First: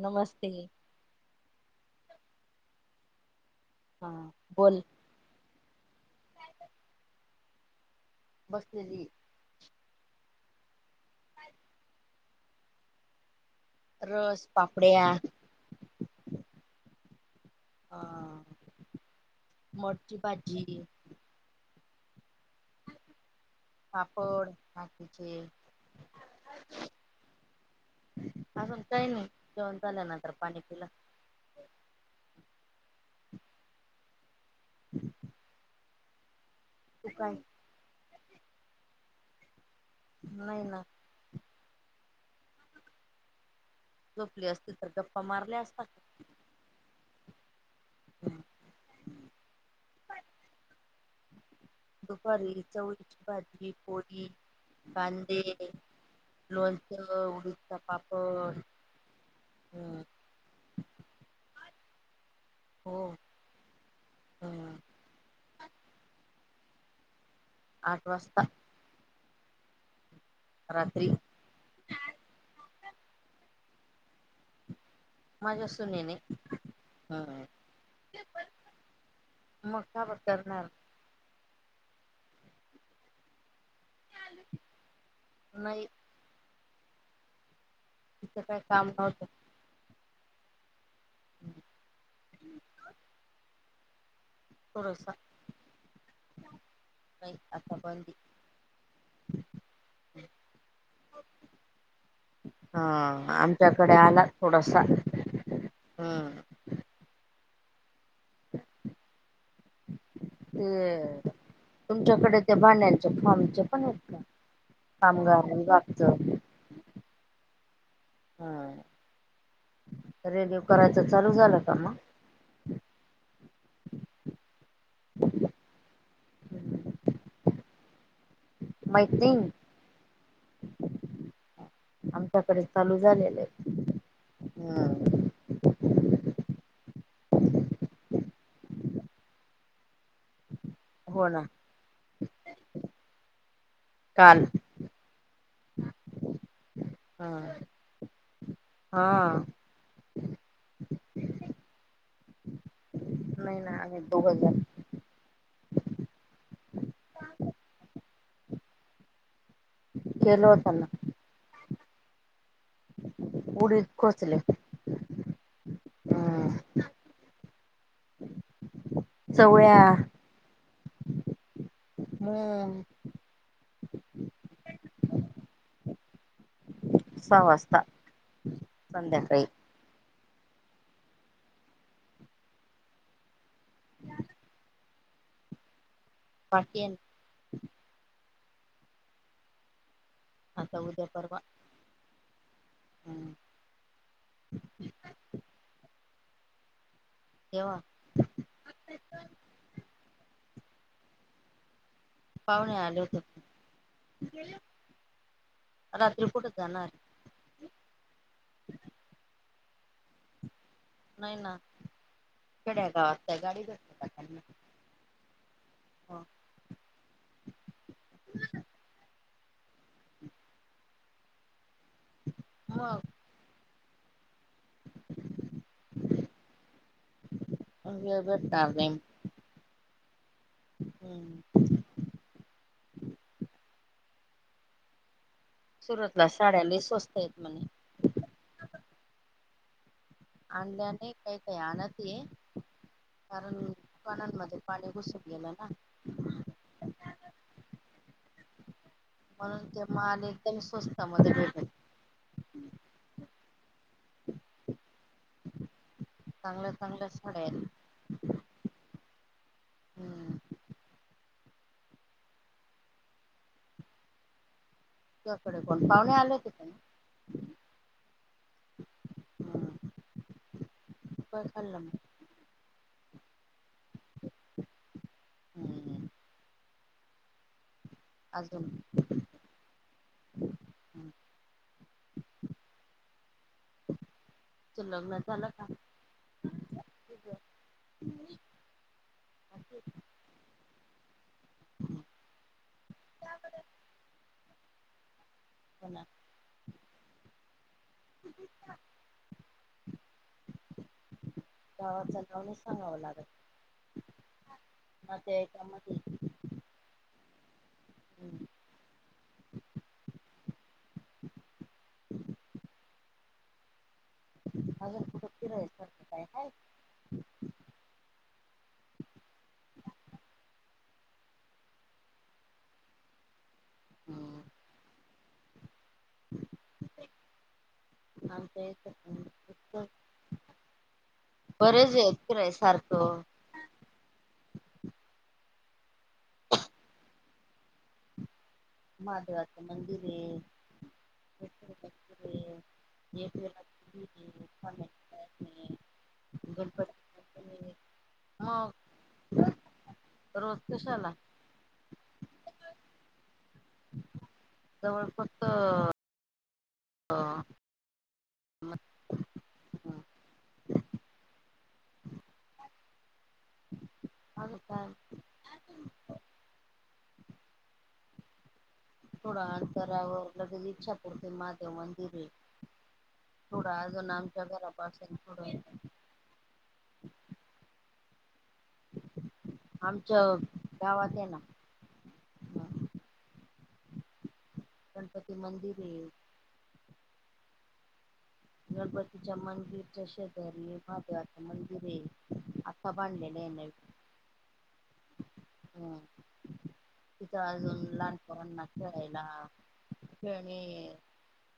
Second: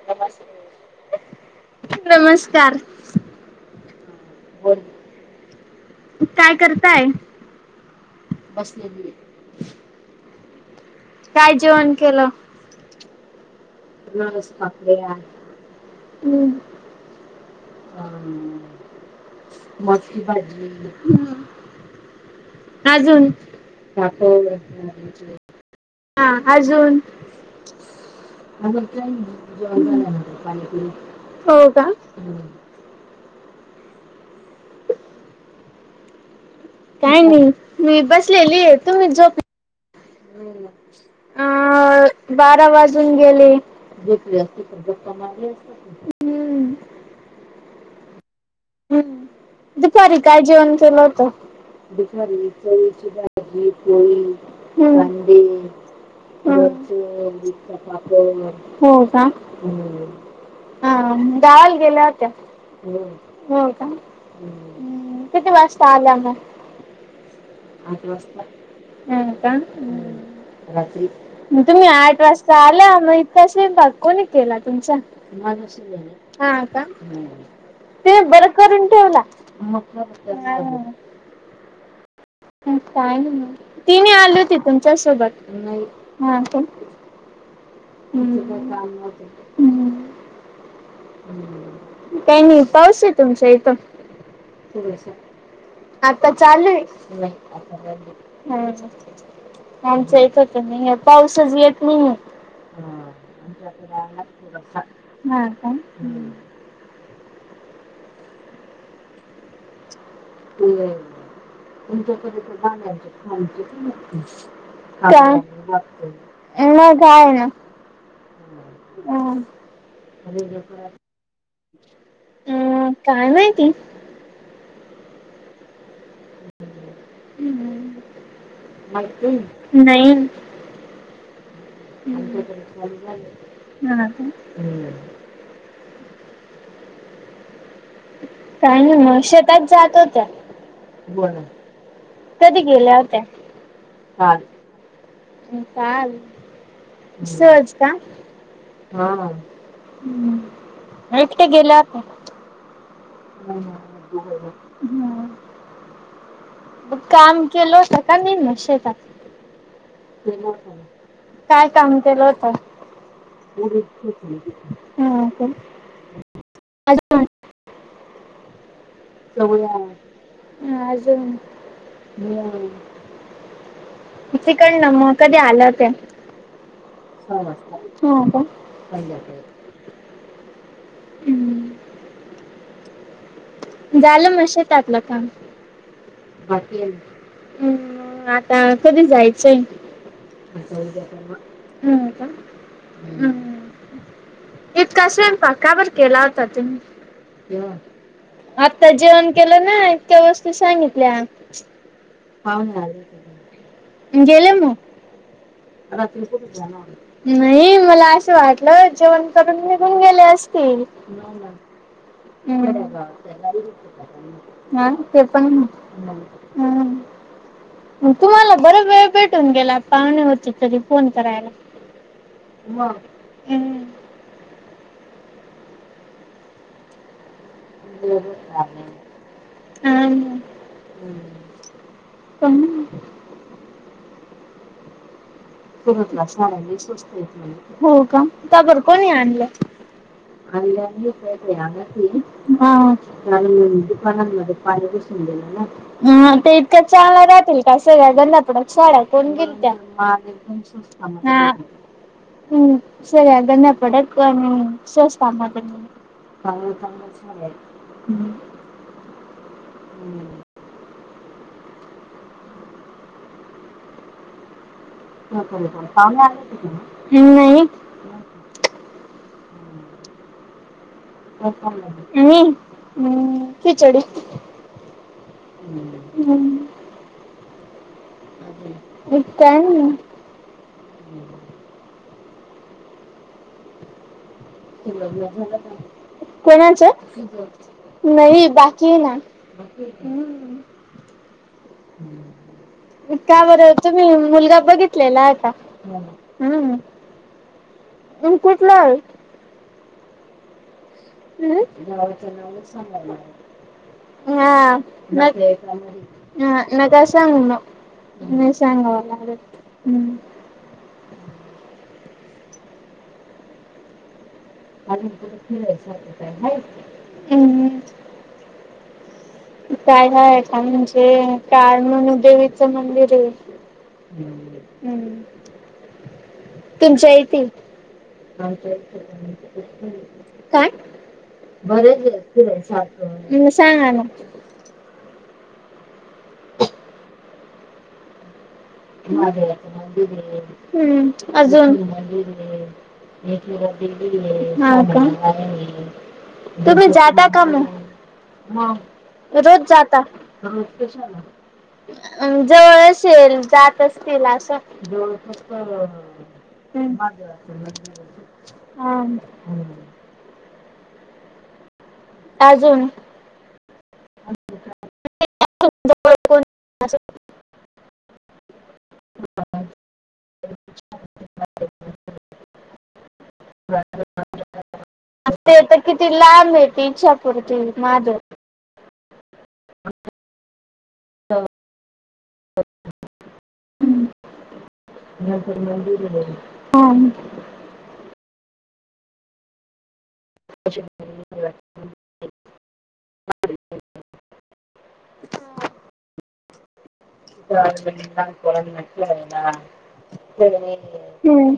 नमस्ते नमस्कार. हा बोल. काय करताय? बसलेली. काय जेवण केलं. रस पापड्या अ मोती भाजी हम्. अजून पापड भाकरीचे हा अजून अजून ज काही नाही जेवण झाल्यानंतर झा पाणी पिलं हो का? क काय नाही मी बसलेली आहे तुम्ही झोप. नाही ना अ बारा वाजून गेले द. झोपली असती तर गप्पा मारल्या असतात हम. हम्म दुपारी काय जेवण केलं होत. भखारी दुपारी कोळीची चवळीची भाजी पोळी पोळीां कांदे लोणचं उडीदचा पापड हो जा. हम्म हा ावाल गेल्या होत्या. हो हो का हम्म किती वाजता आलं म आठ वास्ता का रात्री मग तुम्ही आठ वाजता आल्या मग इथे असेल बघ. कोणी केला तुमचा माझ्या मधुस सुनेने हा का? हम्म ते बरं करून ठेवला. मग का बरं करणार का तिने आली होती तुमच्या सोबत नाही हा. तिथं काय हम्म. काम नव्हतं. हम्म. काही नाही पाऊस आहे तुमचा इथं. थोडसा आता चालेूय. नाही आता बंदी. हम् आमच एकत नाही पाऊसच येत नाही. हा आमच्याकडे आला थोडासा हा का? हम्म. हम. तुमच्याकडे तर गगयचे खायचे पण आहेत का? क कामगार न. विभागच. ह ना काय ना. हा रेडिओ करायच चालू झालं का मग अम् काय माहिती [inaudible] हं. माहित मैत्रीण? नाही नही. हं. आमच्याकडे चालू झालेलं आहे. हा का? हम्म. काय म्हणे म शेतात जात होत्या? हो ना. कधी गेल्या होत्या? काल. काल? हा. सहज का? हा. अं एकटे गेल्या होत्या? नाही ना आम्ही दोघ जन हां. ब काम केलं होत का नही म शेतात? केलं होत ना. काय काम केलं होत? उडीद खुरपणी केली. हा का? हां. अजून सवई या. चवळ्या आज, मूग तिकडन म कधी आल्या होत्या? सहा वाजता. हा का? संध्याकाळी. हं, झालं म शेतातलं काम? हा बाकी आहे केलं. ना मं आता कधी जायचंय? आता उद्या परवा. हा का? हम्म हं, इतका स्वयंपाक का बरं केला होता तुम्ही? केव्हा? तेव्हा आत्ता जेवण केलं ना. इतक्या वस्तू सांगितल्या. पाहुणे आले होते त्यामुळं. गेले म? रात्री कुठं कुठे जाणार जाणारे? नही मला असं वाटलं जेवण करून निघ घून गेले असतील. नाही ना हं. खेड्या गावात काय गाडी भेटते का त्यांना हा ते पण हो आहे. हं. तुम्हाला बर वेळ भेट टून गेला पाहुणे होते तरी फोन करायला. मग [inaudible] वेळ भेटणार नाही. हम्म हं. [unintelligible] सुरतला साड्या लई स्वस्त ये म्हणे. हो का? का बर कोणी आणल्या? आणल्या नाही. काहीकाही आणत होई, कारण दुकानांमधी, दुकानांमध्ये पाणी घुसून गेलं हा. ना म ते इतकं चांगल्या राहतील का असं गंध्यापटक साड्या कोण घेईल म्हणून त्या? ते माल एकदम स्वस्तमधे पडतो. स्वस्तामध्ये हा. भेटल हं, सगळ्या गांध्यापटक अन स्वस्तमधे चांगल्या चांगल्या साड्याहेत. हं. हम्म तुझ्याकडं कोन पाहुणे आले होते का नही? नाही ह. काय खाल्ल म? मी? अं खिचडी. हं. हं. आजुन? हं. काय नाही तुझं लग्न झालं का? कोणाचं? तुझं. नही बाकीय ना. बाकी का? हं. हं. काबर तुम्ही मुलगा बघितलेलाये का? पण हं. [unintelligible] अं? गावाचं नाव नही सांगायला लागत. हा. आपल्या याच्या नातेवाईकामध्ये मधी. हा नका सांगू मग. नाही सांगावा लागत तर. हं. अजून कुठं कुठ फिरायचं फिरायसारखं असं काय हाय हायच का अं हं काय नाय छान म्हणजे काळ म्हणू देेवीचं मंदिरये. हो तुमच्या इथी इथं काय बरेच आहेत ये फिराय सारख फिरायसारखं ह मं सांगा ना [unintelligible] महादेवाच महादेवाचं मंदिर आहे ये हूं विठ्ठल अजून मंदिर ये मंदिर एकविरा आहे, देवी ये हा का [unintelligible] तुम्ही जात का म गणपती हा मग रोज जाता रोज कशाला? जवळ असेल जात असतील असं. हं जवळ फक्त महादेवाचे मंदिर ये अजून हा हूं अजून आणि काय थोडा अंतरावर लगेच इच्छापुरते महादेव मंदिरये. थोडं अजून आमच्या घरापासून पुढ ती लांब ये ती इच्छापूरती माधव. आमच्या गावात ये ना. हा गणपती मंदिर ये. हा ह गणपतीच्या मंदिर च्या शेजारी महादेवाच मंदिर ये आत्ता बांधलेलं ये नवीन हम्म तिथं अजून लहानपोरांना खेळायला खेळणी ये. हूं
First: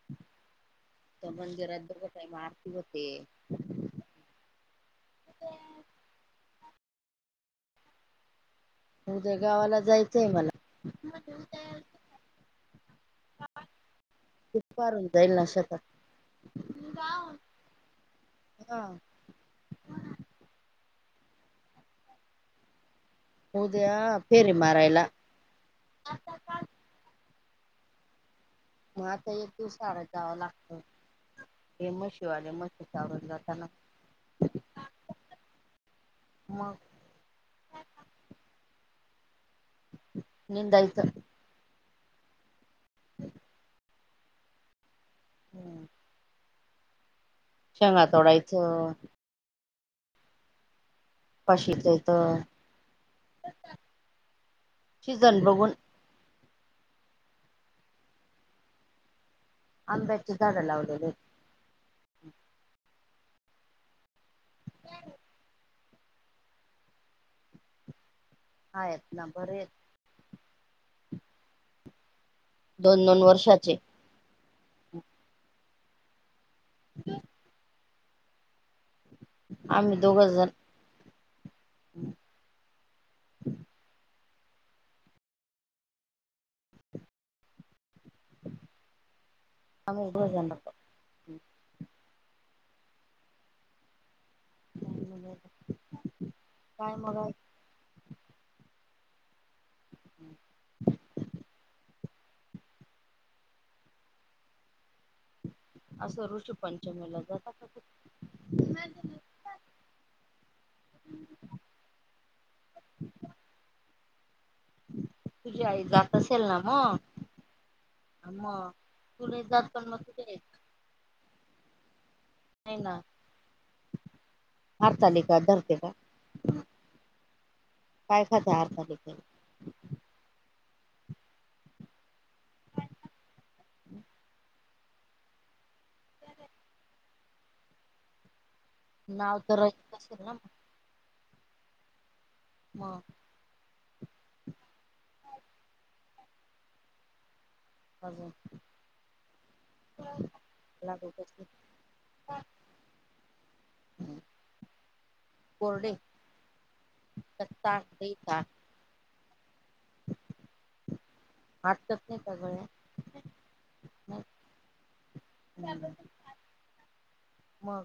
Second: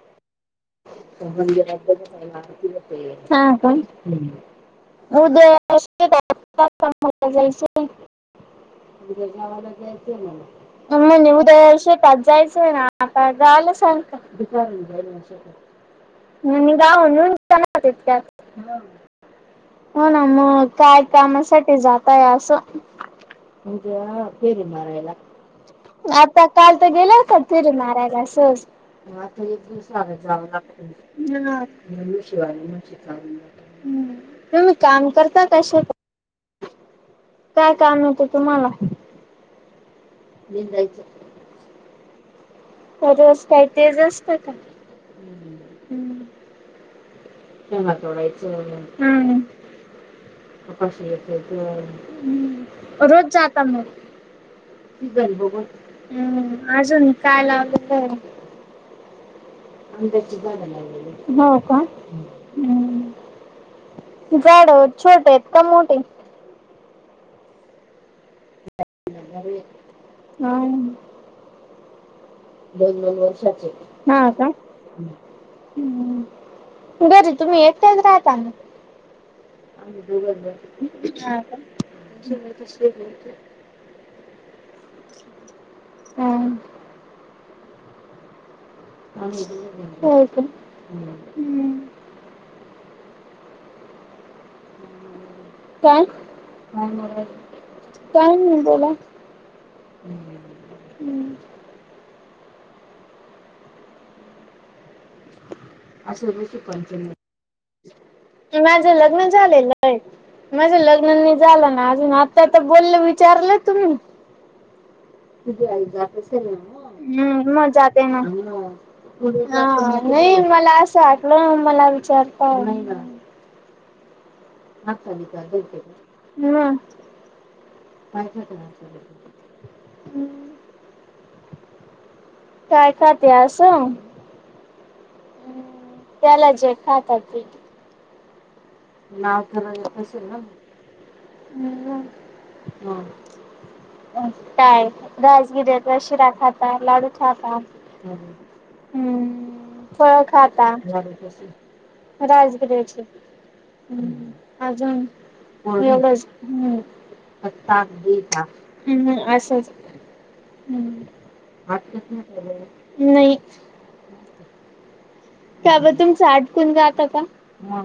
[unintelligible] त्या मंदिरात दररोज आरती होते हा का हो [unintelligible] जायचय. उद्या गावाला जायचंय मला. म्हणजे उद्या शेतात जायचयना ना आता झाआल सांगतो पीक पारून जाईल ना शेतात [unintelligible] मं मी गाऊन घेऊन येणार होतेत काय? हा हो ना मग काय कामासाठी जाताय असं उद्या उदया फेरी मारायला मारयला. आता काल तर गेले होतात फिरी मारायला मं आता एक दिवसा आड जावं लागतो हा हे [unintelligible] म्हशीवाले शिवाय म्हशी म्हशीचा चारून जाताना हं तुम्ही काम करता हा शेता मग काय काम येतं तुम्हाला निंदायचं रोज काय तेज असत का हूं पुन्हा तोडायच हूं तोडायचं [unintelligible] पाशीच्या इथं हूं रोज जात म सीजन बघून हूं अजून काय लावलेलं हाय मं आंब्याची झाड लावलेली येत हो का झाड छोट आहेत का मोठे हा आहेत लाबोरे आहेत. काय नाय दोन दोन वर्षाचे हा का हूं घरी तुम्ही एकट्याच राहता ना आम्ही दोघे जण हा का हूं [inaudible] का आम्ही दोघ हम् जण काय काय मग काय नाही बोला हम्म. अस असं ऋषी पंचमीला जाता का माझ लग्न झालेल माझ्या लग्नानी झालं ना अजून आता तर बोललं विचारलं तुम्ही तुझी आई हम् जात असेल ना मग मजज ना मग तु नाही जात पण हा मग तुझ्या नाही आई मला असं वाटलं मला विचारता नाही हारताल का धरते का मग पैसाा तयार झाले ह काय खाते आस. हम् त्याला जे खातात ते. नाव ठराे ना ह मग काय गासगिर्याेत शिरा खाता लाडू खाता. अजून हम्म फळ खाता. लागू राजगिरा्याची. अजूनता, कोरडे एवढच हा ताक दही देता. ताक हम् असंच नाही. ह. त्या ब तुमच आटकून जात का. मग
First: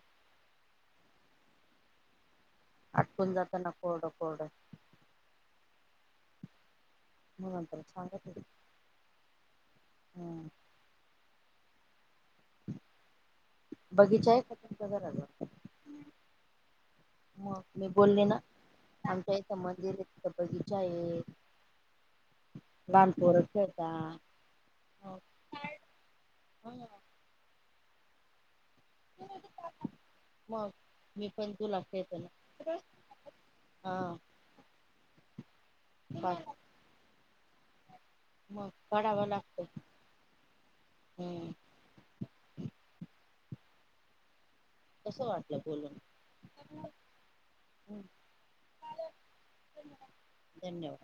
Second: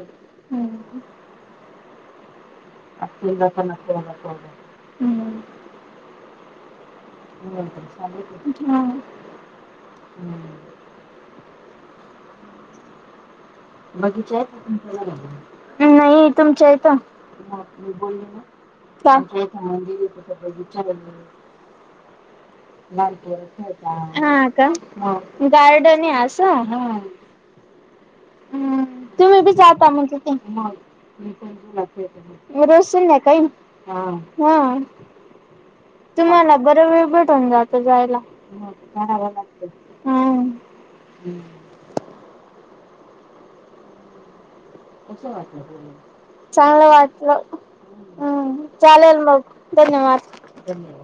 अ आटकून जाताना कोरडं कोरडं न मग नंतर सांगत होते हम्म [unintelligible] बगीचा आहे का तुमच्या घरा जवळ. नाही तुमच्या इथं. ब मी बोलले ना सांत आमच्या इथं म्ह मंदिर आहे [unintelligible] तिथं बगीचा ह [unintelligible] आहे लहान पोरं खेळता ह का मग गार्डन हा आस. हा हम्म तुम्ही बी जाता म्हजे. म मग मी पण तुला रस खेळते काही, ना रोज संध्याकाळी. हा तुम्हाला बर वेळ भेटून जातो जायला. मग ह कराव काढावं लागतं लागत ह. हम्म कसं वाटलं बोलून. चांगलं वाटलं. हम्म चालेलल मग धन्यवाद. धन्यवाद